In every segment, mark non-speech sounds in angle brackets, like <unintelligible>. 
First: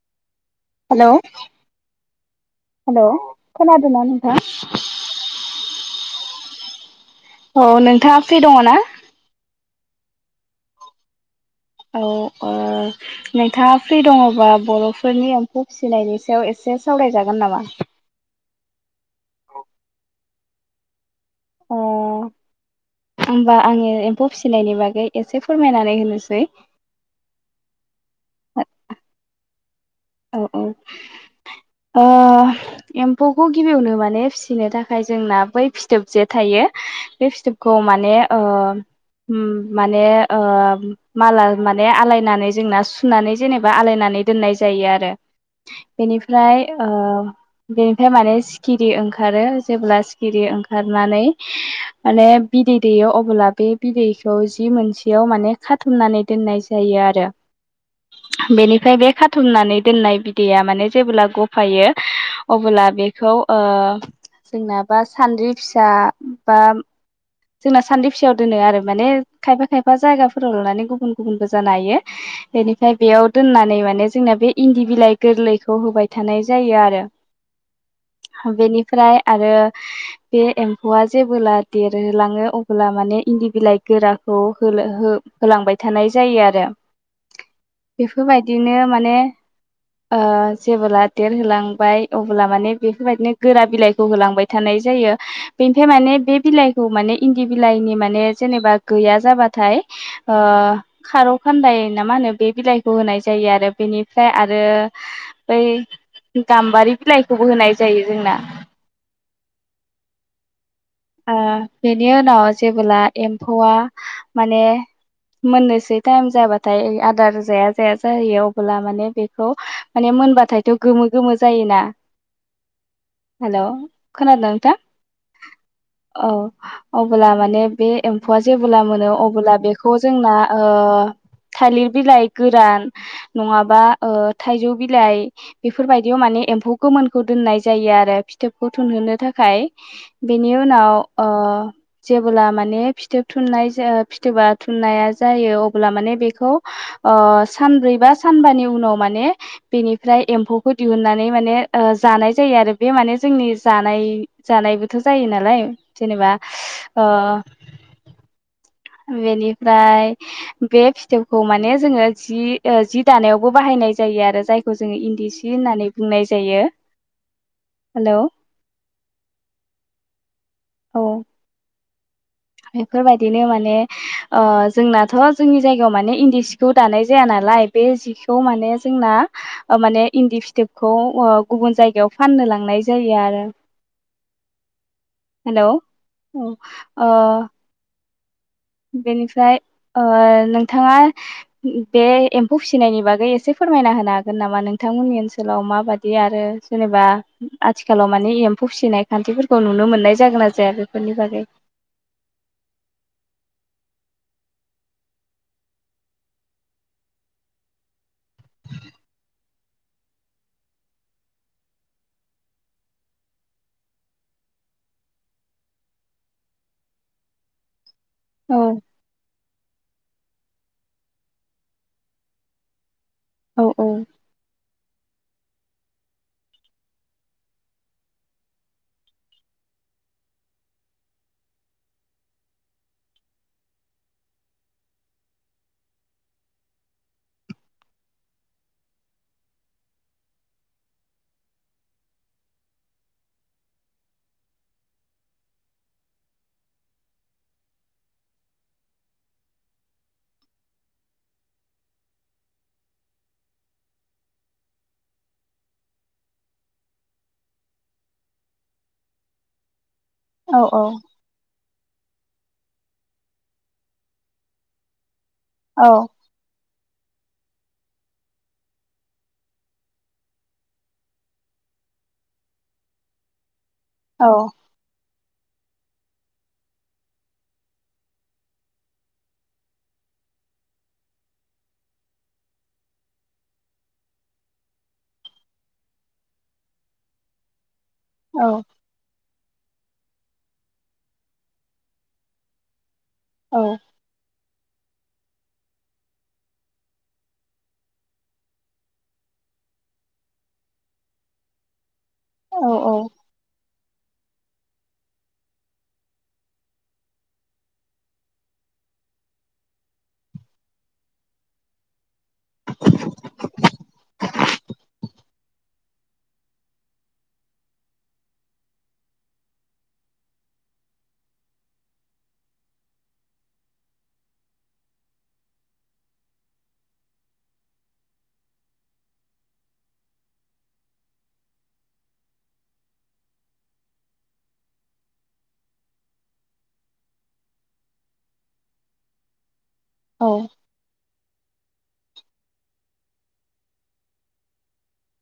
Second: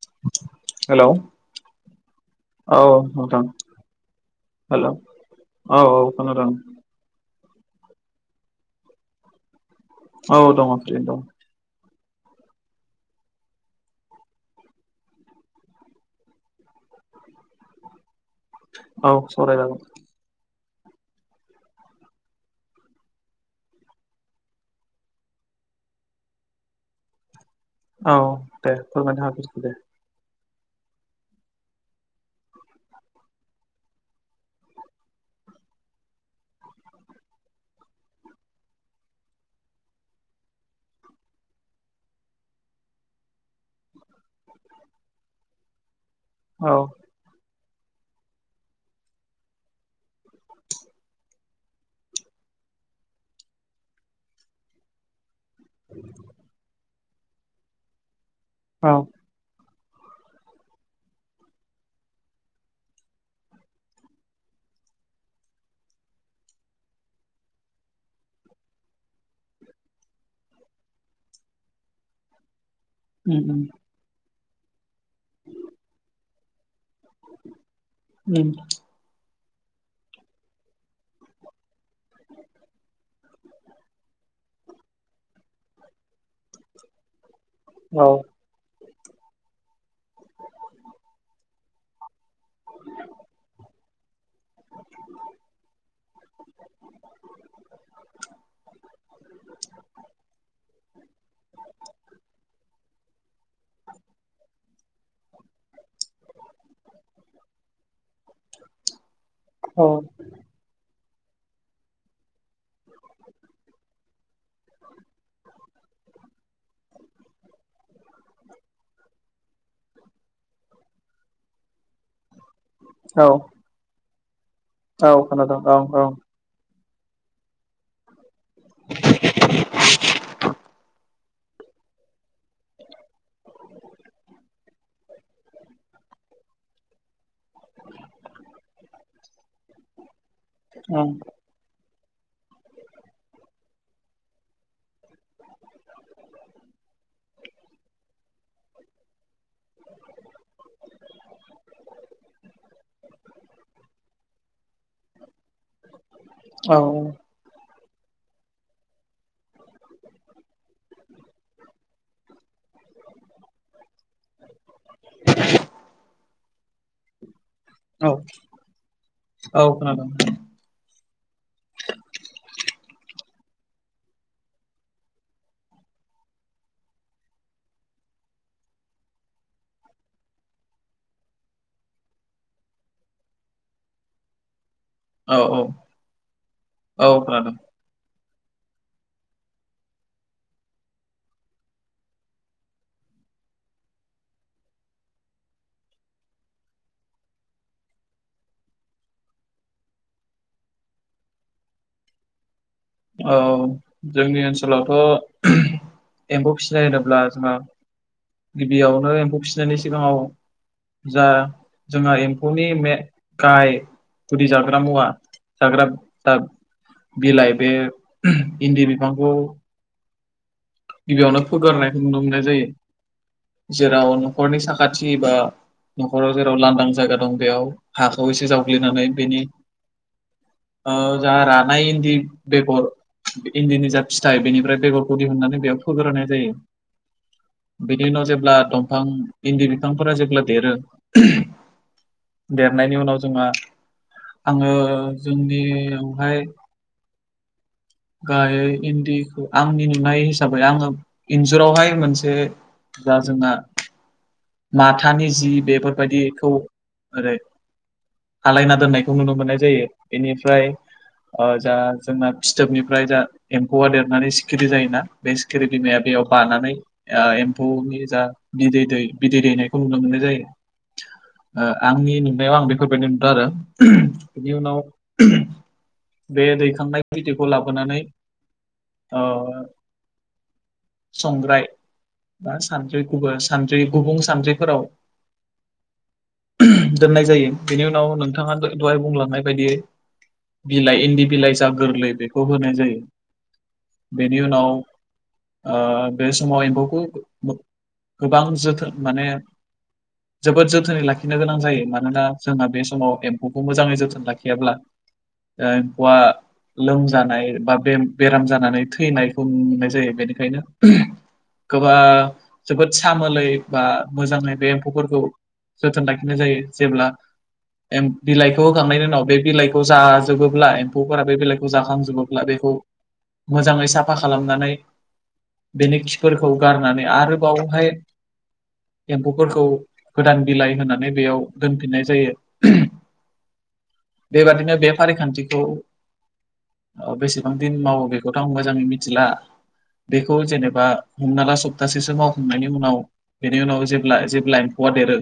<inaudible> Hello औ hello नोंथां खोनादोंना नोंथां? हेलौ औ औ खोनादों अ नोंथाङा फ्रि दङ ना? औ दङ फ्रियैनो दं अ ओ नोंथाङा फ्रि दङबा बर'फोरनि एम्फौ फिसिनायनि सायाव एसे सावरायजागोन नामा? औ सावरायजागोन अ ओमबा आङो एम्फौ फिसिनायनि बागै एसे फोरमायनानै होनोसै औ दे फोरमायना होग्रोदो दे औ औ ओ एम्फौखौ गिबियावनो माने फिसिनो थाखाय जोंना बै फिथोब जे थायो बे फिथोबखौ माने ओ उम माने ओ माला माने आलायनानै जोंना सुनानै जेनेबा आलायनानै दोननाय जायोआरो बेनिफ्राय औ ओ बेनिफ्राय माने सिखिरि ओंखारो जेब्ला सिखिरि ओंखारनानै माने बिदै दैयो अब्ला बे बिदैखौ जि मोनसेयाव माने खाथुमनानै दोननाय जायो आरो औ बेनिफ्राय बे खा खाथुमनानै दोननाय बिदैया माने जेब्ला गफायो अबोब्ला बेखौ ओ जोंना बा सान्द्रि फिसा बा जोंना सान्द्रि फिसायाव दोनो आरो माने खायफा खायफा जायगाफोराव लानानै गुबुन गुबुनबो जानो हायो बेनिफ्राय बेयाव उम उम दोननानै माने जोंना बे इन्दि बिलाइ गोरलैखौ होबाय थानाय जायो आरो उम बेनिफ्राय आरो बे एम्फौआ जेबोला दे लाङो अब्ला माने इन्दि बिलाइ गोराखौ हो हो होलांबाय थानाय जायो आरो औ बेफोरबाय दिनो माने ओ जेबोला देरहोलांबाय अब्ला माने बेफोरबायदिनो गोरा बिलाइखौ होलांबाय थानाय जायो बेनिफ्राय माने बे बिलाइ खौ माने इन्दि बिलाइनि माने जेनेबा गैया जाबाथाय ओ खारौ खानदाय ना मा होनो बे बिलाइखौ होनाय जायो आरो बेनिफ्राय आरो बै गाम्बारि बिलाइखौबो होनाय जायो जोंना औ ओ बेनि उनाव जेबोब्ला एम्फौआ माने मोननोसै टाइम जाबाथाय आदार जाया जाया जाहैयो अब्ला माने बेखौ माने मोनबाथायथ गोमो गोमो जायोना औ हेलौ खोनादोना नोंथां औ खोनादों ओं। अ अब्ला माने बे एम्फौआ जेबोला मोनो अबोब्ला बेखौ जोंना ओ थालिर बिलाइ गोरान, नङाबा ओ थाइजौ बिलाइ बेफोरबायदियाव माने एम्फौ गोमोनखौ दोननाय जायो आरो फिथोबखौ थुनहोनो थाखाय। बिनि उनाव उम ओ जेबोला माने फिथोब थुननाय फिथोबा थुननाया जायो अब्ला माने बेखौओ ओ सानब्रै बा सानबानि उनाव माने बेनिफ्राय एम्फौखौ दिहुननानै माने जानाय जायो आरो बे माने जोंनि जानाय जानायबोथ' जायोलाय जेनेबा औ ओ बे बाय बे फिथोबखौ माने जोङो जि जि दानायावबो बाहायनाय जायो आरो जायखौ खौ जोङो इन्दि सि होननानै बुंनाय जायो औ हेलौ औ खोनादों। औ। बेफोरबायदिनो माने जोंनाथ' जोंनि जायगायाव माने इन्दि सिखौ दानाय जाया नालाय बे जिखौ माने जोंना माने इन्दि फिथोबखौ गुबुन जायगायाव फाननो लांनाय जायो आरो। औ औ हेलौ ओ औ खोनादों बेनिफ्राय ओ नोंथाङा बे एम्फौ फिसिनायनि बागै एसे फोरमायना होनो हागोन नामा नोंथांमोननि ओनसोलाव माबादि बे आरो जेनेबा आथिखालाव मानि एम्फौ फिसिनाय खान्थिफोरखौ नुनो मोननाय जागोन ना जाया? बेफोरनि बागै औ जोंनि ओनसोलवबो एम्फौ फिसिनाय होनोब्ला जोंहा गिबियावनो एम्फौ फिसिनायनि सिगाङाव जा जोंहा एम्फौनि मे गाहाया गुदि जाग्रा मुवा <unintelligible> बे औ इन्दि बिफांखौ गिबियावनो फोगोरनायखौ नुनो मोननाय औ जायो औ जेराव न'खरनि साखाथि बा न'खराव जेराव लांदां जायगा दं बेयाव हाखौ एसे जावग्लिनानै बेनि जा रानाय इन्दि बेगर इन्दिनि जा फिथाइ बेनिफ्राय बेगरखौ दिहुननानै बेयाव फोग्रोनाय जायो। बिनि उनाव जेब्ला दंफां इन्दि बिफांफोरा जेब्ला देरोओ देरनायनि उनाव जोहा आङो जोंनियावहायो गायो इन्दिखौ आंनि नुनायाव हिसाबै आङो इन्जुरावहाय मोनसे दा जा जोंना माथानि जि बेफोरबादिखौ ओरै आलायना दोननायखौ नुनो मोननाय जायो औ औ बिनिफ्रायो जा जोंना फिथोबनिफ्राय जा एम्फौवा देरनानै सिखिरि जायोना बे <unintelligible> बानानै एम्फौनि जा बिदै दै बिदै दैनायखौ नुनो मोननाय जायो। आंनि नुनायाव आं बेफोरबादि नुदों आरो औ बिनि उनाव बे दैखांनाय बिदैखौ लाबोनानै ओ संग्राय बा सानद्रि गुबुं सानद्रि गुबुं सानद्रिफोराव दोननाय जायो बेनि उनाव नोंथाङा औ दहाय बुंलांनाय बायदियै बिलाइ इन्दि बिलाइ जा गोरलै बेखौ होनाय जायो। औ। बेनि उनाव ओ बे समाव एम्फौखौ गोबां जोथोन माने जोबोद जोथोनै लाखिनो गोनां जायो मानोना औ जोंहा बे समाव एम्फौखौ मोजाङै जोथोन लाखियाब्ला ओ एम्फौआ लोमजानाय बा बे बेराम जानानै थैनायखौ नुनो मोननाय जायो बेनिखायनो गोबां जोबोद सामोलै बा मोजाङै बे एम्फौफोरखौ जोथोन लाखिनाय जायो जेब्ला बिलाइखौ होखांनायनि उनाव बे बिलाइखौ जाजोबोब्ला एम्फौफोरा बे बिलाइखौ जाखांजोबो ब्ला बेखौ मोजाङै साफा खालामनानै बेनि खिफोरखौ गारनानै आरोबावहाय एम्फौफोरखौ गोदान बिलाइ होनानै बेयाव दोनफिननाय जायो बेबादिनो बे फारिखान्थिखौ बेसेबां दिन मावो बेखौथ' आं मोजाङै मिथिला औ बेखौ जेनेबा हमना ला सप्तासेसो मावखांनायनि उनाव बेनि उनाव जेब्ला जेब्ला एम्फौआ देरो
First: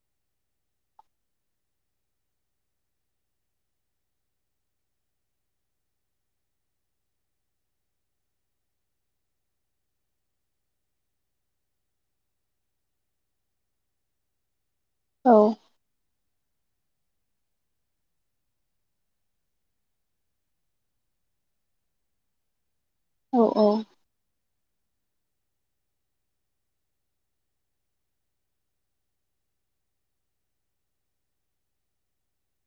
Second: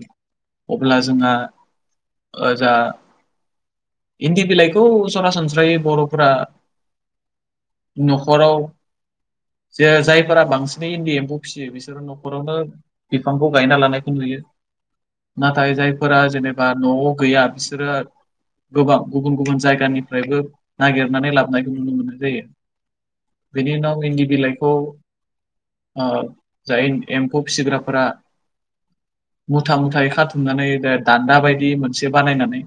अब्ला जोंहा ओ जा इन्दि बिलाइखौ सरासनस्रायै बर'फोरा न'खराव जे जायफोरा बांसिनै इनदि एमफौ फियो बिसोर न'खरावनो बिफांखौ गायना लानायखौ नुयो नाथाय जाय फोरा जेनेबा न'आव गैया बिसोरो गोबां गुबुन गुबुन जायगानिफ्रायबो नागिरनानै लाबोनायखौ नुनो मोननाय जायो औ बिनि उनाव इनदि बिलाइ खौ ओ जाय एमफौ फिसिग्राफोरा मुथा मुथायै खाथुमनानै दानदा बायदि मोनसे बानायनानै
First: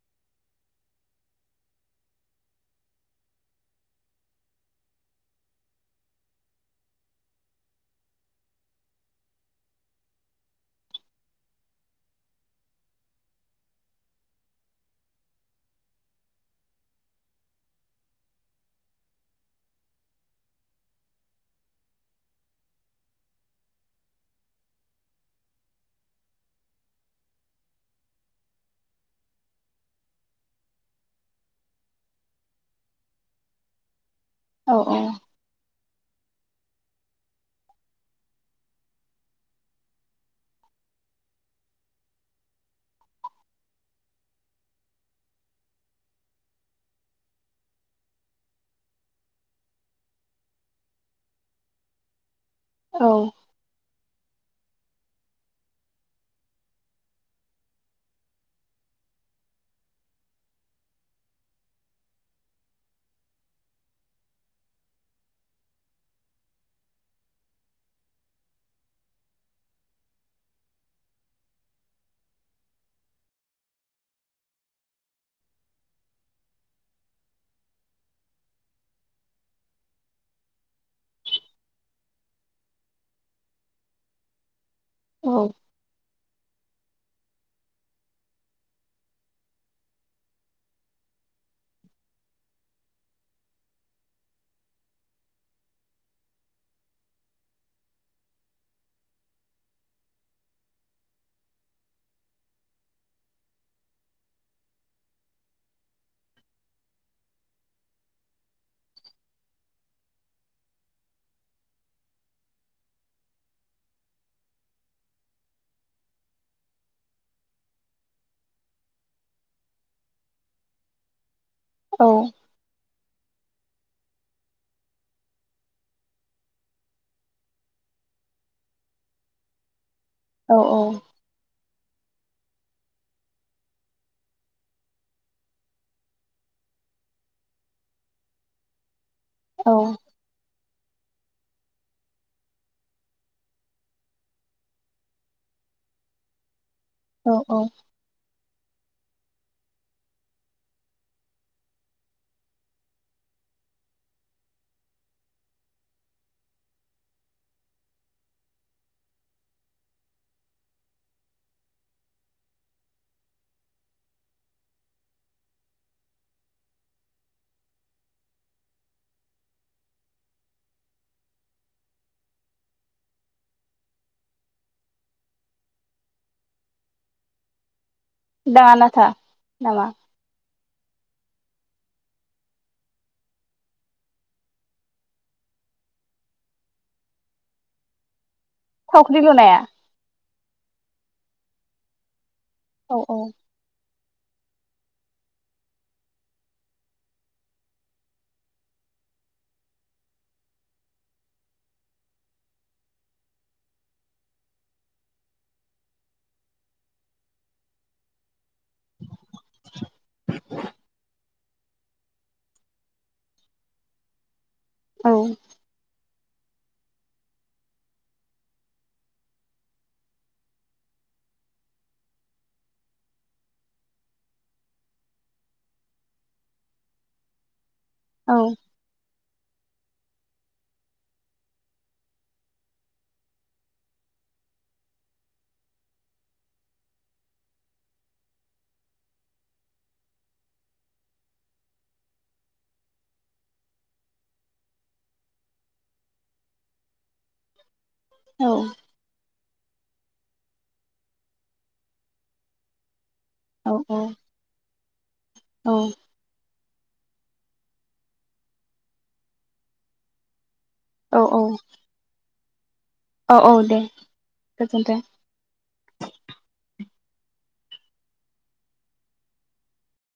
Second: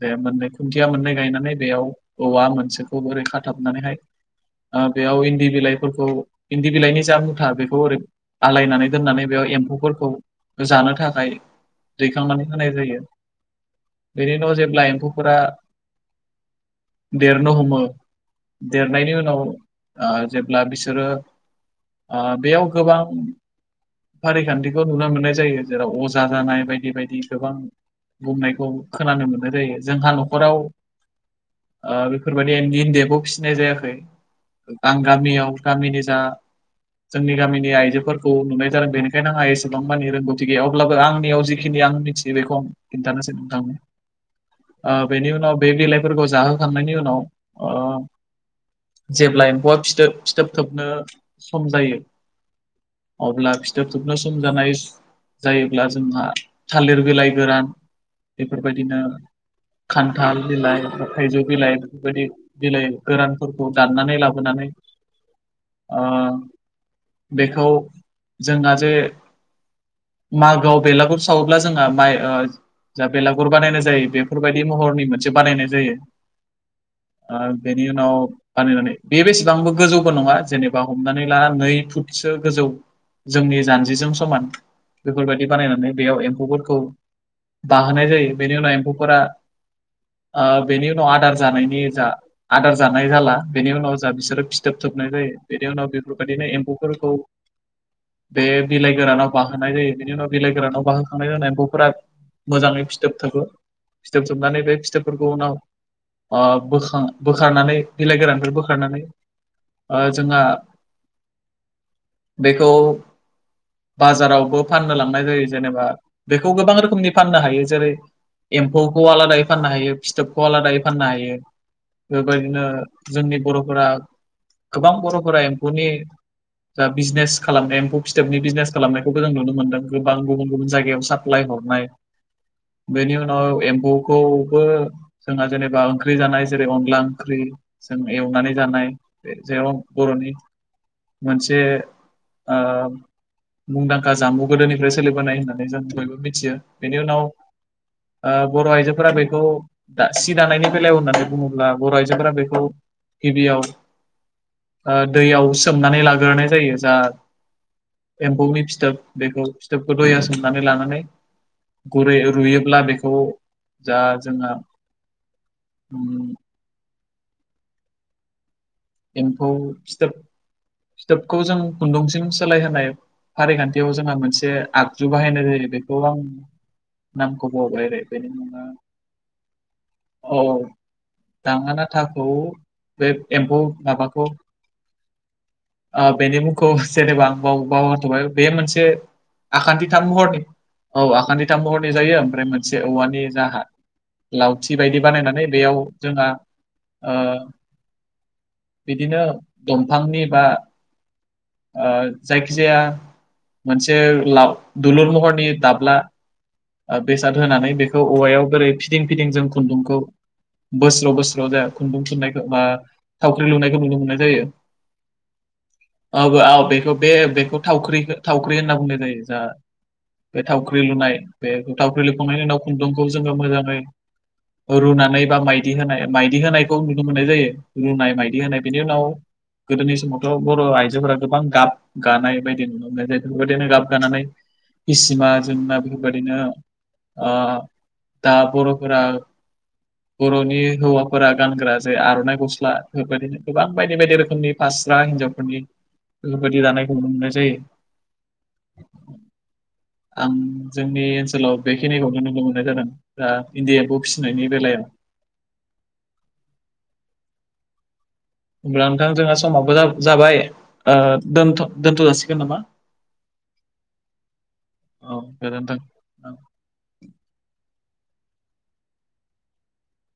जे मोननै खुनथिया मोननै गायनानै बेयाव औवा मोनसेखौ ओरै खाथाबनानैहाय बेयाव इन्दि बिलाइ फोरखौ इनदि बिलाइनि जा मुथा बेखौ ओरै आलायनानै दोननानै बेयाव एमफौफोरखौ जानो थाखाय दैखांनानै होनाय जायो बेनि उनाव जेब्ला एमफौफोरा देरनो हमो देरनायनि उनाव ओ जे ब्ला बिसोरो ओ बेयाव गोबां फारिखानथिखौ नुनो मोननाय जायो जेराव अजा जानाय बायदि बायदि गोबां बुंनायखौ खोनानो मोननाय जायो जोंहा न'खराव ओ बेफोरबायदि इनदि एमफौ फिसिनाय जायाखै औ औ आं मियाव गामिनि जा जोंनि गामिनि आइजोफोरखौ नुनाय जादों बेनिखायनो आंहा एसेबां मानि रोंगौथि गैया अब्लाबो आंनियाव जिखिनि आंनि थियो बेखौ आं खिनथानोसै नोंथां ओ बेनि उनाव बे बिलाइफोरखौ जाहोखांनायनि उनाव ओ जेब्ला एमफौआ फिथोब फिथोब थोबनो सम जायो अब्ला फि थोब थुबनो सम जानाय जायोब्ला जोंहा थालिर बिलाइ गोरान बेफोरबायदिनो खानथाल बिलाइ थाइजौ बिलाइ बेफोरबायदि बिलाइ गोरानफोरखौ दाननानै लाबोनानै ओ बेखौ जोंहा जे मागोयाव बेलागुर सावोब्ला जोंहा माइ ओ जा बेलागुर बानायनाय जायो बेफोरबायदि महरनि मोनसे बानायनाय जायो ओ बेनि उनाव बानायनानै बे बेसे बांबो गोजौबो नङा जेनेबा हमनानै लाना नै फुटसो गोजौ जोंनि जानजिजों समान औ बेफोरबायदि बानायनानै बेयाव एमफौफोरखौ बाहोनाय जायो बेनि उनाव एम्फौफोरा ओ बेनि उनाव आदार जानायनि जा आदार जानाय जाला बेनि उनाव जा बिसोरो फिथोब थोबनाय जायो बेनि उनाव बेफोरबायदिनो एम्फौ फोरखौ बे बिलाइ गोरानाव बाहोनाय जायो बिनि उनाव बिलाइ गोरानाव बाहोखांनाय उनाव एम्फौफोरा मोजाङै फिथोब थोबो फिथोब थोबनानै बे फिथोबफोरखौ उनाव ओ बोखारनानै बिलाइ गोरानफोर बो नानै ओ जोंहा बेखौ बाजारावबो फाननो लांनाय जायो जेनेबा बेखौ गोबां रोखोमनि फाननो हायो जेरै एमफौखौ आलादायै फाननो हायो फिथोबखौ आलादायै फाननो हायो औ बेबायदिनो जोंनि बर'फोरा गोबां बर'फोरा एम्फौनि जा बिजनेस खालामनाय एमफौ फिथोबनि बिजनेस खालामनायखौबो जों नुनो मोनदों गोबां गुबुन गुबुन जायगायाव साफ प्लाय हरनाय बेनि उनाव एम्फौखौबो जोंहा जेनेबा ओंख्रि जानाय जेरै अनला ओंख्रि जों एवनानै जानाय जेराव औ बर'नि मोनसे ओ मुंदांखा जामुं गोदोनिफ्राय सोलिबोनाय होननानै जों बयबो मिथियो बेनि उनाव औ औ ओ बर' आइजोफोरा बेखौ सि दानायनि बेलायाव होननानै बुङोब्ला बर' आइजोफोरा बेखौ गिबियाव आ दैयाव सोमनानै लाग्रोनाय जायो जा एमफौनि फिथोब बेखौ फिथोबखौ दैयाव सोमनानै लानानै गुरै रुयोब्ला बेखौ जा जोंहा एम्फौ फिथोब फिथोबखौ जों खुन्दुंसिम सोलायहोनाय फारिखान्थियाव जोंहा मोनसे आगजु बाहायनाय जायो बेखौ आं नामखौ बावबाय ओरै बेनि मुङा दाङा नाथा नामा औ दाङा नाथाखौ बे एम्फौ माबाखौ बेनि मुंखौ जेनेबा आं बाव बावथ'बाय बे मोनसे बे थावख्रि लुनाया आखान्थि थाम महरनि औ आखान्थिथाम महरनि जायो ओमफ्राय मोनसे औ औ औवानि जाहा लावथि बायदि बानायनानै बेयाव जोंहा ओ बिदिनो दंफांनि बा जायखिजाया मोनसे दुलुर महरनि दाब्ला बेसाद होनानै बेखौ औवायाव बोरै फिदिं फिदिं जों खुन्दुंखौ बोस्ल' बोस्ल ज खुन्दुं‌‌ थुननायखौ बा थावख्रि लुनायखौ नुनो मोननाय जायो औ औ औ बेखौ बे बेखौ थावख्रि थावख्रि होनना बुंनाय जायो जा बे थावख्रि लुनाय बे थावख्रि लुखांनायनि उनाव खुन्दुंखौ जोङो मोजाङै रुनानै बा माइदि होनाय माइदि होनायखौ नुनो मोननाय जायो रुनाय औ माइदि होनाय बिनि उनाव गोदोनि समावथ' बर' आइ फोरा गोबां गाब गानाय बायदि नुनो मोनो जायफोर बायदिनो गाब गानानै इसिमा जोंना बेफोरबायदिनो आ दा बर'फोरा <inaudible> बर'नि हौवाफोरा गानग्रा जे आर'नाइ गस्ला बेफोरबायदिनो गोबां बायदि बायदि रोखोमनि हास्रा हिनजावफोरनि बेफोरबायदि दानायखौ नुनो मोननाय जायो औ आं जोंनि ओनसोलाव बेखिनिखौनो नुनो मोननाय जादों दा इनदि एम्फौ फिसिनायनि बेलायाव औ अब्ला नोंथां जोंहा समाबो जाबाय' दोनथ' जासिगोन नामा औ-औ दे गोजोन्थों औ गोजोनथों